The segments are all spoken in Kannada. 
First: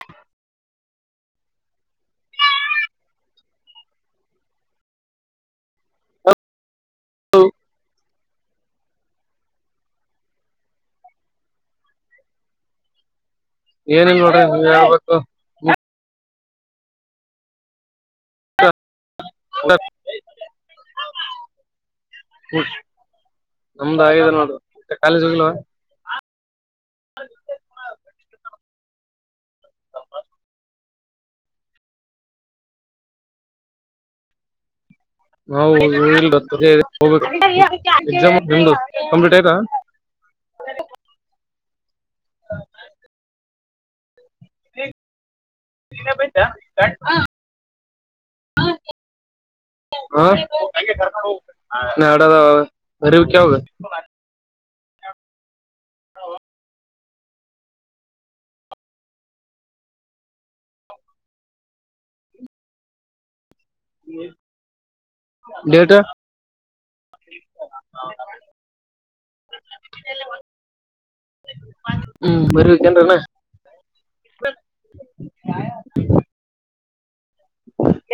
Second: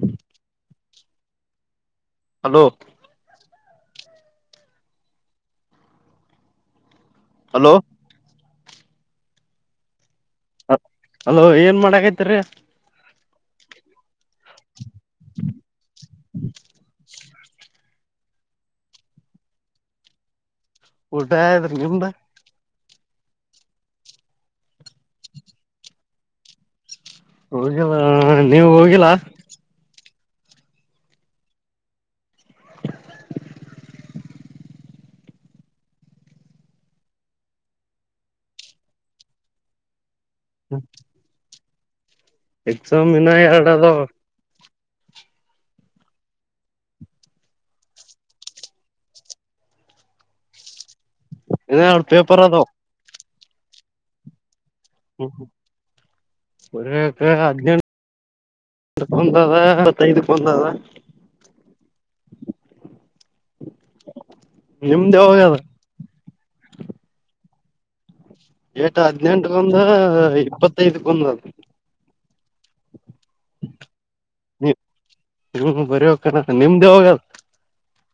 ಹ್ಮ ಹಲೋ ಹಲೋ ಅಲೋ ಏನ್ ಮಾಡಕೈತ್ರಿೀ ಏನಂಗ ನ ಊಟ ಆದ್ರಿ ನಿಂಬ ನಮ್ದು ಆಗಿದೆ ನೋಡ ಮತ್ತೆ ಕಾಲೇಜ್ ಹೋಗಿಲ್ವಾ ಹೋಗಿಲ್ಲಾ ನೀವು ಹೋಗಿಲ್ಲಾ ಹ ಇಲ್ ಹೋಗ ಎಸಾಮ್ ನಿು ಕಂಪ್ಲೀಟ್ ಆಯ್ತಾ ಹ ಎಕ್ಸಾಮ್ ಇಿನ ಎರಡು ಅದ ಬತ [inaudible] ಇನ್ನ ಹಾ ನ ಎರಡ್ ಅಡದ ಪೇಪರ್ ಅದಾವ ಅರಿವ ಕಾವ [inaudible] ಹ್ಮ ಹಾ ಹ ಒ ಹದ [inaudible] ಎ ಬಂದದತ್ತಐದು ಬಂದದ [inaudible] ಹ್ಮ್ ನಿಮ್ದೇ ಯಾವಾಗದ ಹೌ ಏಟ ಹದ್ನೆೆಂಟಗೊಂದು ಇಪ್ಪತ್ತೈದಗೊಂದು ಹ್ಮ್ ಬರಿವಿಿಕನ್ಣ [inaudible] ಹ್ಮ್ ಬರಿ ಹ್ಕಣ ನಿಮ್ದೇ ಹೋಗಲ್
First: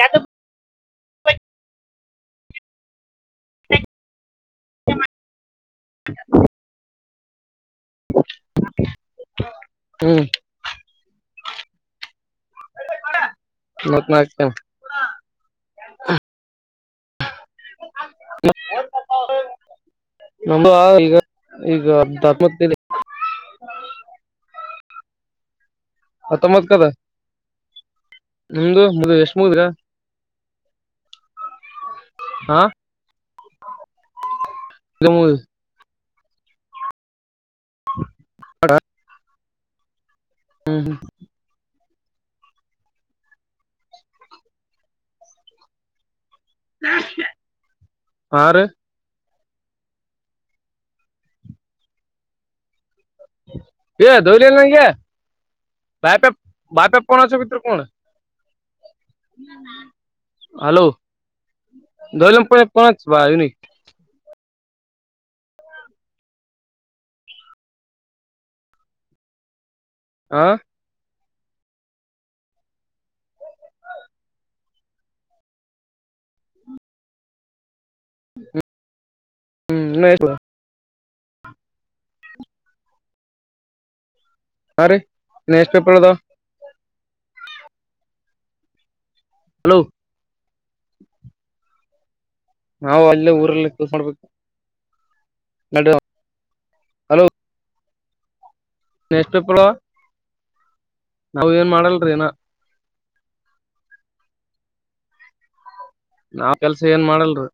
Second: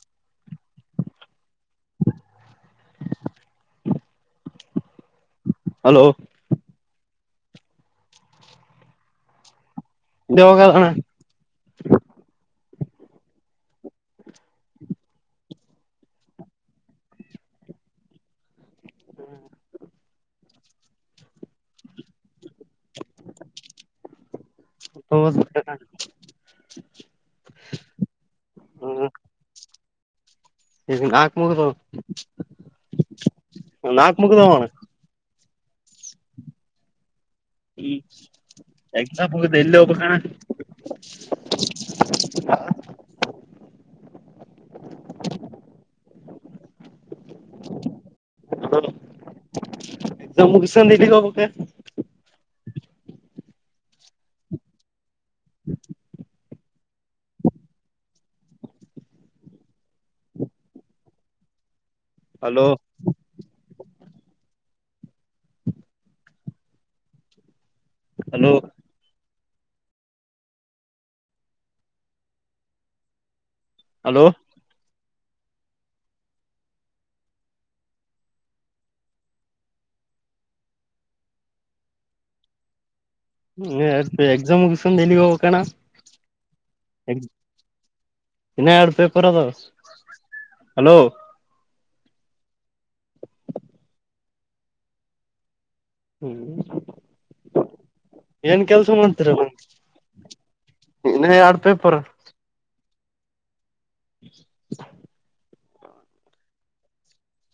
ಯ [inaudible] ಹಲೋ ಹ್ಮ್ ದವೋಗಣ ಮ ಮತ [inaudible] ಹ್ಮ್ [inaudible] ನ ಈಗ ಈಗ [inaudible] ಸುತ್ [inaudible] ಹತ್ತೊಂಬತ್ ಕದ ನಿಮ್ದು ಮು ಎಷ್ಟ ಮುಗಿದ್ರ ಈಗ ನಾಕ್ು ಮುಗದ ಹಾ ನಾಕ ಮುಗದವು ನಾ ಗಮ ಎಕ್ಸಾಮ ಮುಗಿದು ಯಲ್ಲಿ ಹೋಗೋದು ಹ್ಮ್ ಹಾ ಹಾರಿ ಎಕ್ಸಮ್ ಮುಗಸ [unintelligible] [unintelligible] ನಗೆ ಬಾಯಪೆ [unintelligible] ಹಲೋ ಹಲೋ [unintelligible] ಹಲೋ ಆ ಹಲೋ ಹ್ಮ್ ಹ್ಮಾ [unintelligible] ಹ್ಮ್ ಎಕ್ಸಮ್ ಹಾ ರೀ ಮುಗಿಸ್ಕೊಂದು ಎಲ್ಲಿಗ್ ಇನ್ನ ಹೋಗ್ಬೇಕಣ್ಣ ಎಷ್ಟ್ ಪೇಪರ್ ಅದಾವ ಎಕ್ ಇನ್ನ ಎರಡು ಪೇಪರ್ ಅದವ. ಹಲೋ ಹಲೋ ನಾವವು ಅಲ್ಲೇ ಊರಲ್ಲಿದು [unintelligible] ಮಾಡ್ಬೇಕು. ನಡ ಹ್ಮ್ ಹಲೋ ಏನ್ ಕೆಲ್ಸ ಮಾಡ್ತರ ಎಷ್ಟ್ ಬಾಯ್. ಪೇಪರ್ ಅದಾವ ಇನ್ನ ನಾವ್ ಎಡ್ ಏನ್ ಪೇಪರ್ ಮಾಡಲ್ರಿ ಇನ್ನ [inaudible] ನಾವ್ ಕೆಲ್ಸ ಏನ್ ಮಾಡಲ್ರಿ.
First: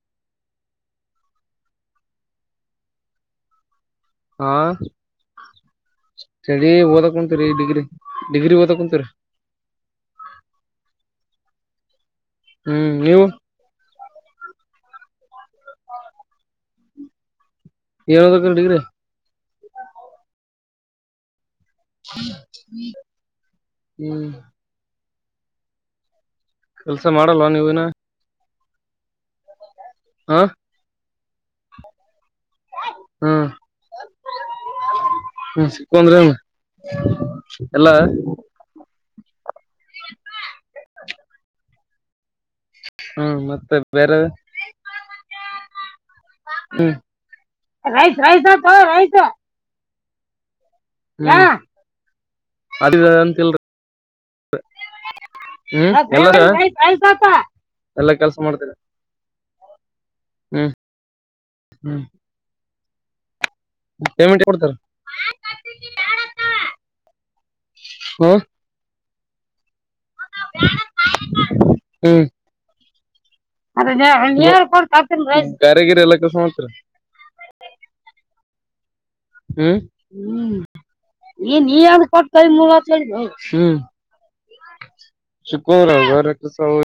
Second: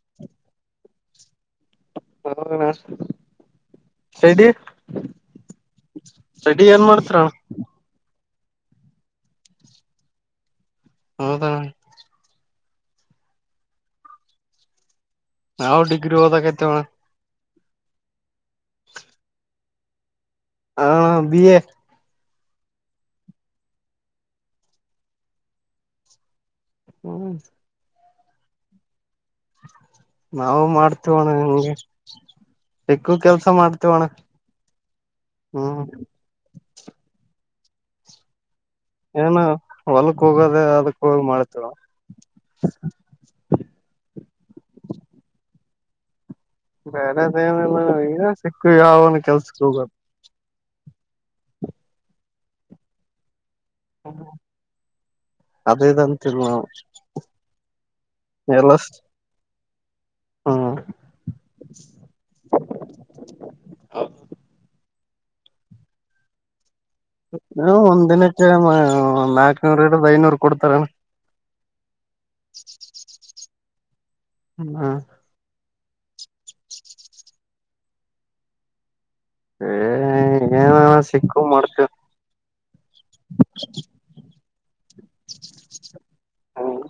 [unintelligible] ಅಣ್ಣ ಹಾ ಸ್ಟಡಿ ಚಡಿ ಏನ್ ಓದಕ್ ಮಾಡ್ತೀರಣ ಕುಂತರಿ ಡಿಗ್ರಿ. ಡಿಗ್ರಿ ಓದಕ್ಕತರ ಹೌದ ಹ್ಮ್ ನೀವು ನಾವು ಡಿಗ್ರಿ ಓದಕತ್ತಿವಾಣ್ಣ. ಏನ [unintelligible] ಡಿಗ್ರಿ ಹಾ ಬಿ ಎ ಹ್ಮ್ ಕೆಲ್ಸ ಹ್ಮ್ ಮಾಡಲ್ವಾ ನೀವೀನ ಹಾ ನಾವು ಮಾಡ್ತವೋಣ್ಣ ನಿಂಗೆ ಸಿಕ್ಕದ ಕೆಲ್ಸ ಮಾಡ್ತವೋಣ. ಹ್ಮ ಸಿಕ್ಕಂದ್ರ ಎಲ್ಲಾ ಏನು ಹೊಲಕ್ ಹೋಗೋದ ಅದಕ್ ಹೋಗಿ ಮಾಡ್ತೇವ [inaudible] ಹ್ಮ ಮತ್ತೆ ಬೇರೆ ಬೇರೆದ ಏನಿಲ್ಲಣ್ಣ ಈಗ ಸಿಕ್ಕು ಯಾವನ ಕೆಲ್ಸಕ್ ಹೋಗದು. ಅದವೇ ಅಂತಲ್ರಿ [inaudible] ಹ್ಮ್ ಎಲ್ಲಾರ ಅದೇದಂತಲ್ ನಾವು ಎಲ್ಲಾ ಕೆಲ್ಸ ಎ [inaudible] ಮಾಡ್ತೀರ ಲ್ಲ ಹ್ಮ್ ಹ್ಮ್ ಪೇಮೆಂಟ್ [unintelligible] ಹ್ಮ್ ಒಂದಿನಕ್ಕೆ ಒಂದ್ ನಾಕನೂರ ಇಡುದು ಐನೂರು ಕೊಡ್ತಾರಣ [unintelligible] ಹ್ಮ್ [inaudible] ಹ್ಮ [unintelligible] ಕಾರಿಗಿರಿ ಎಲ್ಲಕ್ಕಸ ಮಾತ್ರ ಏ ಹ್ಮ್ ಹ್ಮ ಏನ [unintelligible] ಸಿಕ್ಕು ಮಾಡ್ತೇವ ಹ್ಮ್ [unintelligible] ಕಸ ಹ್ಮ್ [unintelligible]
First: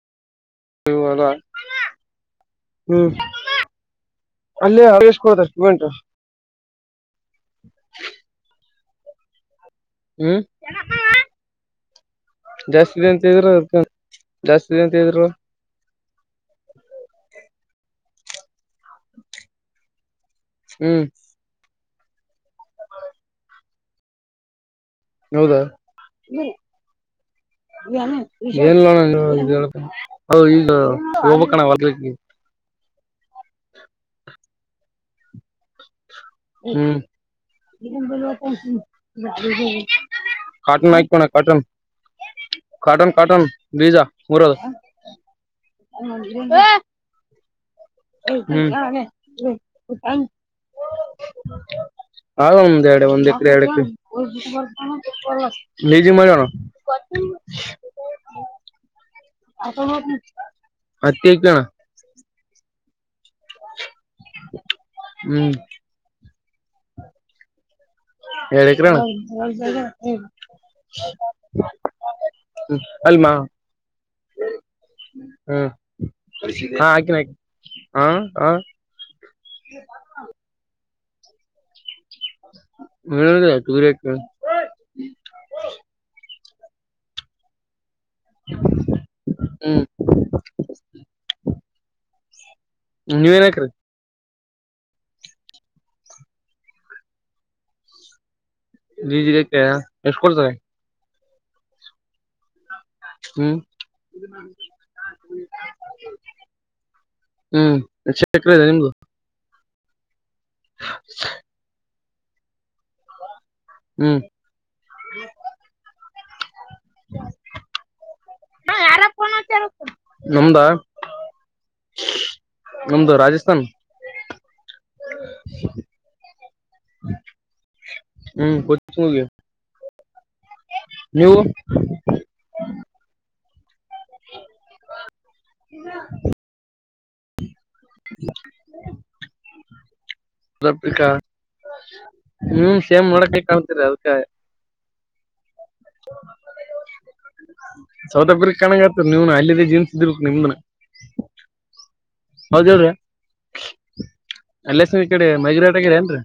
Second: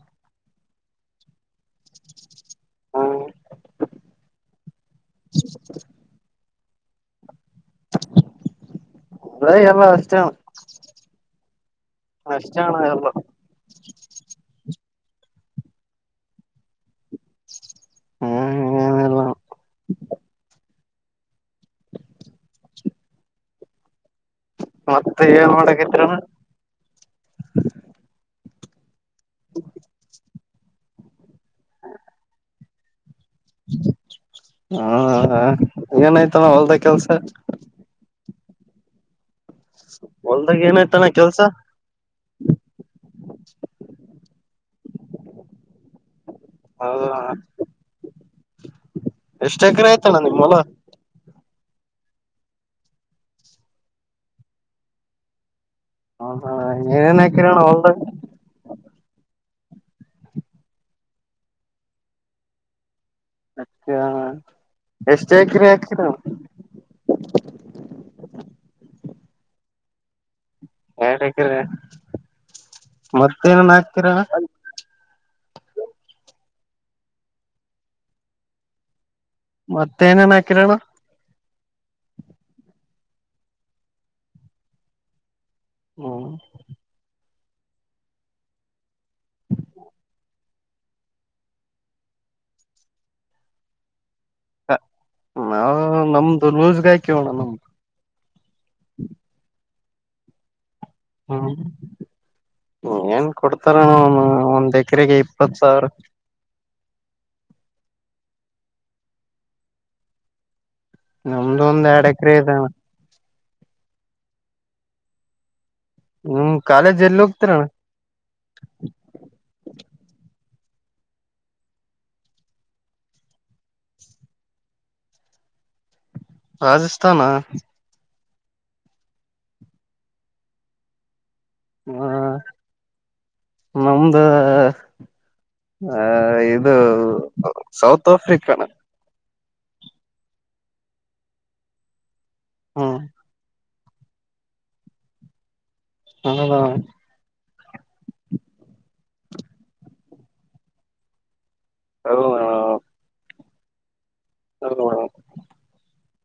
ಹ್ಮ್ ಹ್ಮ್ [unintelligible] [unintelligible] ಹ್ಮ್ [unintelligible] ಅಷ್ಟೇ ಅಣ ಜಾಸ್ತಿ ಎಲ್ಲ ಅಂತಿದ್ರೆ ಅದ ಜಾಸ್ತಿ [unintelligible] ಹೇಳ್ರು ಹ್ಮ್ ಏನಿಲ್ಲ ಹ್ಮ್ ಮತ್ತೆ ಏನ್ ಹೌದಾ ಮಾಡಕತ್ರಿಣ ಏನೋಣ ಈಗ ಹೋಗಬಕಣ ಹೋಲ್ದಕ್ಕೆ. ಹ ಹ ಏನಾಯ್ತನ ಹೊಲ್ದ ಹ್ಮ್ ಕೆಲ್ಸ ಹೊಲ್ದಾಗ ಕಾಟನ್ ಏನಾಯ್ತಣ ಆಯಕಣ ಕೆಲ್ಸ ಕಾಟನ್ ಕಾಟನ್ ಕಾಟನ್ ವೀಜಾ ಮುರದ [unintelligible] ಹ್ಮ್ ಎಷ್ಟ್ ಎಕರೆ ಆಯ್ತಣ್ಣ ನಿಮ್ ಹೊಲ [unintelligible] ಅ ಒಂದ್ ಎರಡು ಒಂದ್ ಎಕರೆ ಎರಡು ಎಕರೆ ಬೇಜಿಂಗ್ ಮಾಡ ಜಾಣ ಏನೇನ್ ಹಾಕಿರಣ ಹೊಲ್ದಾಗ ಹತ್ತಿ ಅಯ್ತಣ್ಣ ಅ ಎಷ್ಟು ಹ್ಮ್ ಎಕರೆ ಹಾತೀರಾವು ಹೆರಡ ಎಕ್ರೆ ಅಣ ಎರಡು ಎಕರೆ ಅಲ್ಮಾ ಮತ್ತೇನನ್ ಹಾಕ್ತೀರ ಹ್ಮ್ ಹಾ ಹಾಕಿನ ಹಾ ಹ ಮತ್ತೇನೇನ್ ಹಾಕಿರೋಣ [unintelligible] ಹ್ಮ ಹ್ಮ್ ನೀವ ಏನಕ್ರೀ ನಾವು ನಮ್ದು ಲೂಸ್ಗಾಯ್ಕ ಹೋಣ ನಮ್ದು ನೀಜಗಾಕ ಎಷ್ಟ್ ಕೊಡ್ತಾರೆ ಹಾ ಏನ್ ಹ್ಮ್ ಕೊಡ್ತಾರ ನ ಒಂದ್ ಎಕರೆಗೆ ಇಪ್ಪತ್ ಸಾವಿರ ಚಕರೆ ಇದೆ ನಿಮ್ದು ನಮ್ದು ಒಂದ್ ಎರಡ್ ಎಕರೆ ಇದಾನ ಹ್ಮ್ ನಿಮ ಕಾಲೇಜ್ ಎಲ್ಲಿ ಹೋಗ್ತರಣ ನಂಬ್ದ ನಮ್ದು ರಾಜಸ್ಥಾನ ರಾಜಸ್ಥಾನ ಹ್ಮ್ [unintelligible] ನೀವು ನಮ್ದು ಆ ಇದು ಸೌತ್ ಆಫ್ರಿಕಾನ ಸೌತ್ ಆಫ್ರಿಕಾ ನೀ ಹ್ಮ್ ಸೇಮ್ ಮಾಡಳಕ ಅದಕ ಹೌದೌ ಸೌತ್ ಆಫ್ರಿಕಾ ಕಣಗ ಆತರಿ ನೀವ್ನು ಅಲ್ಲಿದ್ದೇ ಜೀನ್ಸ್ ಇದರು ನಿಮ್ದನ ಹೌದ ಹೇಳ್ರಿ ಅಲ್ಲಸ ಈ ಹೌದಣ ಕಡೆ ಮೈಗ್ರೇಟ್ ಆಗರ ಏನ್ರೀ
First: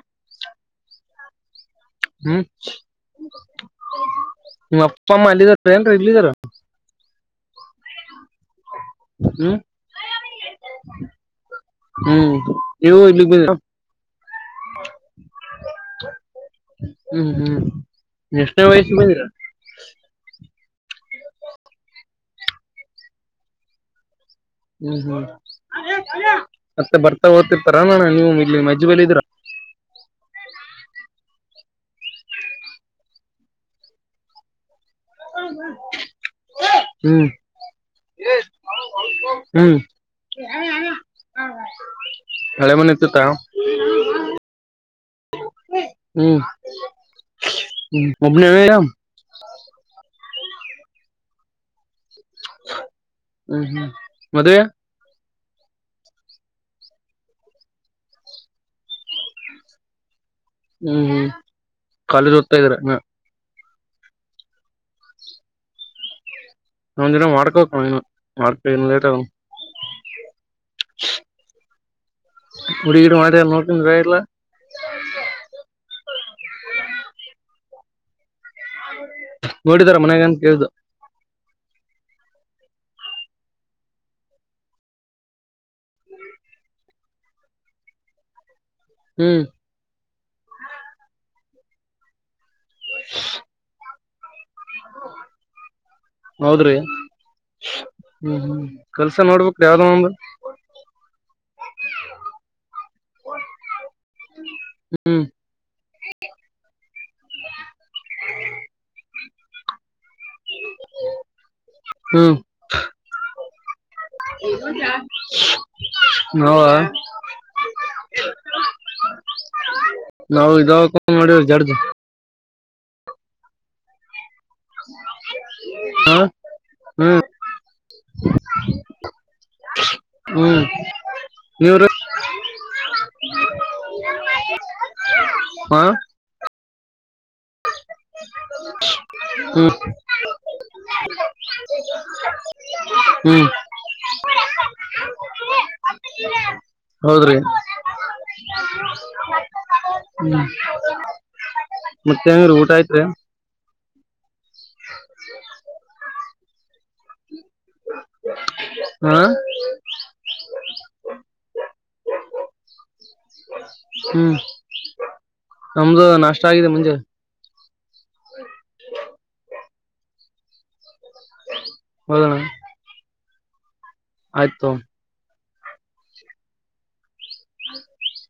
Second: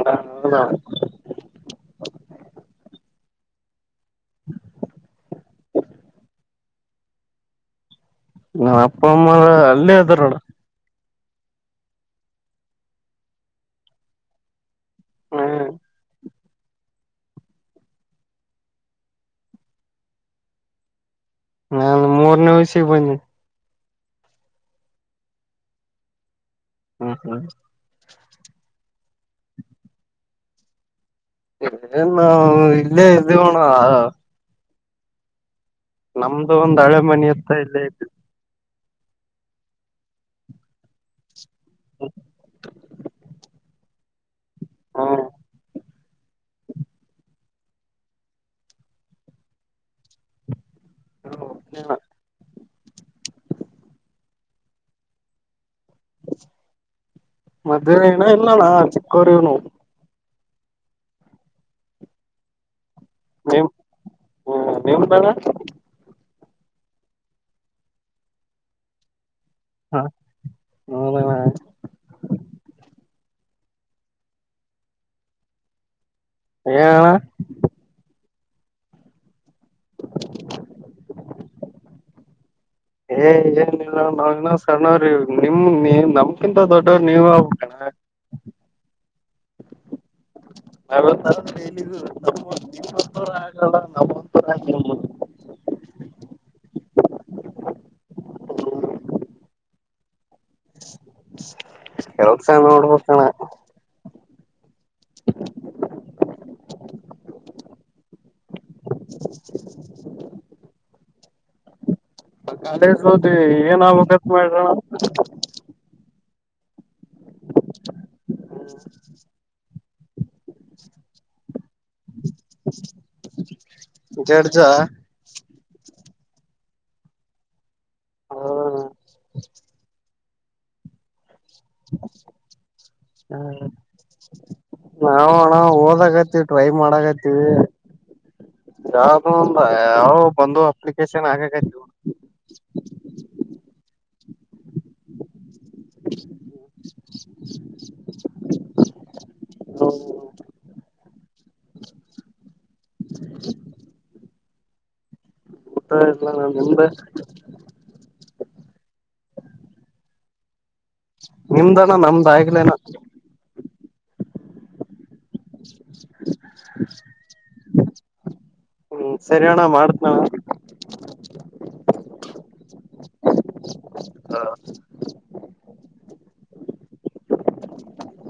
ಹ ಹೌದ ನಿಮ್ಮ ಅಪ್ಪ ಅಮ್ಮ ಅಲ್ಲಿದಾರ ಏನ್ ಇಲ್ಲಿದಾರ. ನನ್ ಅಪ್ಪ ಅಮ್ಮ ಹ್ಮ್ ಅಲ್ಲೇ ಅದಾರೋಡ ಹ್ಮ್ ಇವ ಇಲಿ ಹ್ಮ್ [unintelligible] ಹ್ಮ್ ಹ್ಮ್ ಎಷ್ಟನೇ ವಯಸ್ಸ ಬಂದರ ನಾನು ಮೂರನೇ ವಯಸಿಗೆ ಬನ್ನೆ ಹ್ಮ್ ಹ್ಮ್ ಮತ್ತೆ ಹ್ಮ್ ಬರ್ತಾ ಹ್ಮ್ ಓದ್ತಿರ್ತಾರಲ್ಲಣ ನೀವು ಇಲ್ಲಿ ನಿಮ್ಮಜ್ಜಿ ಬಂದಿದ್ರು ಎ ಇಲ್ಲ ಎದುಗೋಣ ಹ ನಮ್ದು ಒಂದ್ ಹಳೆ ಮನಿ ಹತ್ತ ಇಲ್ಲೇ ಇದ್ದು ಹ್ಮ್ ಹಳೆ ಮನತ್ತು ತಾ ಹಾ ಹ್ಮ್ ಅಬನ ಆಾಮ ಹ್ಮ ಹ ಹ್ಮ್ ಹ್ಮ್ ಮದ ಮಧ್ಯಾಹ್ನನ ಇಲ್ಲಾನ ಚಿಕ್ಕೋವರಿನು ಹ್ಮ್ ಹ್ಮ್ ಕಾಲೇಜ್ ಓದ್ತಾ ಇದ್ರ ಹ ನೀವು್ ಹ ನೀವು ಬಳ ನಾ ವರಕ ವ ಲೇಟ ಆ ಹಾ ನದ ಕುಡಗಡೆ ಮಾಡತ ನೋಕಲ್ಲ ಏನಣ ನೋಡಿದಾರ ಮನ್ಾಗಂತ ಕೇಳ್ದು ಏ ಏನಿಲ್ಲ ನಾವ ಸಣ್ಣವ್ರ ನಿಮ ನೀ ನಮ್ಗಿಂತ ದೊಡ್ಡವರು ನೀವ ಆಬೇಕಣ ಹ ಹ್ಮ್ ನಾವ ಆಗ ನಮ್ಮೊ ಹ ಹೌದ್ರಿ ಹ್ಮ್ ಹ್ಮ್ ಕೆಲ್ಸ ನೋಡ್ಬೇರೀ ಯಾವ್ದ ಯಾವದಸ ನೋಡ್ಬೇಕಣ ಹಾ ಹ್ಮ್ ಕಾಲೇಜ ಹೋದಿ ಏನಗತ್ ಮಾಡ್ರೋಣ ಹ ನಾವು ಇದಾವ ಕ ಮಾಡ ಜರ್ದ ಜಡ್ಜಾ ಹಾ ಹ್ಮ್ ಹಾ ಹ್ಮ್ ನೀವ್ರ ಹ ನಾವ ಹಣ ಹಾ ಹೋದಾಗತ್ತ ಟ್ರೈ ಮಾಡತ್ತೆ ಯಾ ತ ಹ್ಮ್ ಯ ಬಂದು ಲಿಕೇಶ ಆಗ ಹ್ಮ್ ಹೌದ್ರಿ ಊಟ ಹ್ಮ್ ಮತ್ತೆಂಗ ಊಟ ಆಯ್ತ್ರಿ ಊತ್ತ ಇಲ್ಲ ನಾ ಮು್ದೆ ಹಾ ನಿಮ್ದಾನ ನಮ್ದ ಆಗ್ಲನ ಹ್ಮ್ ನಮ್ದು ನಾಷ್ಟ ಆಗಿದೆ ಮುಂಜೆ ಹ್ಮ್ ಸರಿ ಅಣ್ಣ ಮಾಡತ್ ನಾವ ಹೌದಣ ಆಯ್ತು ಹ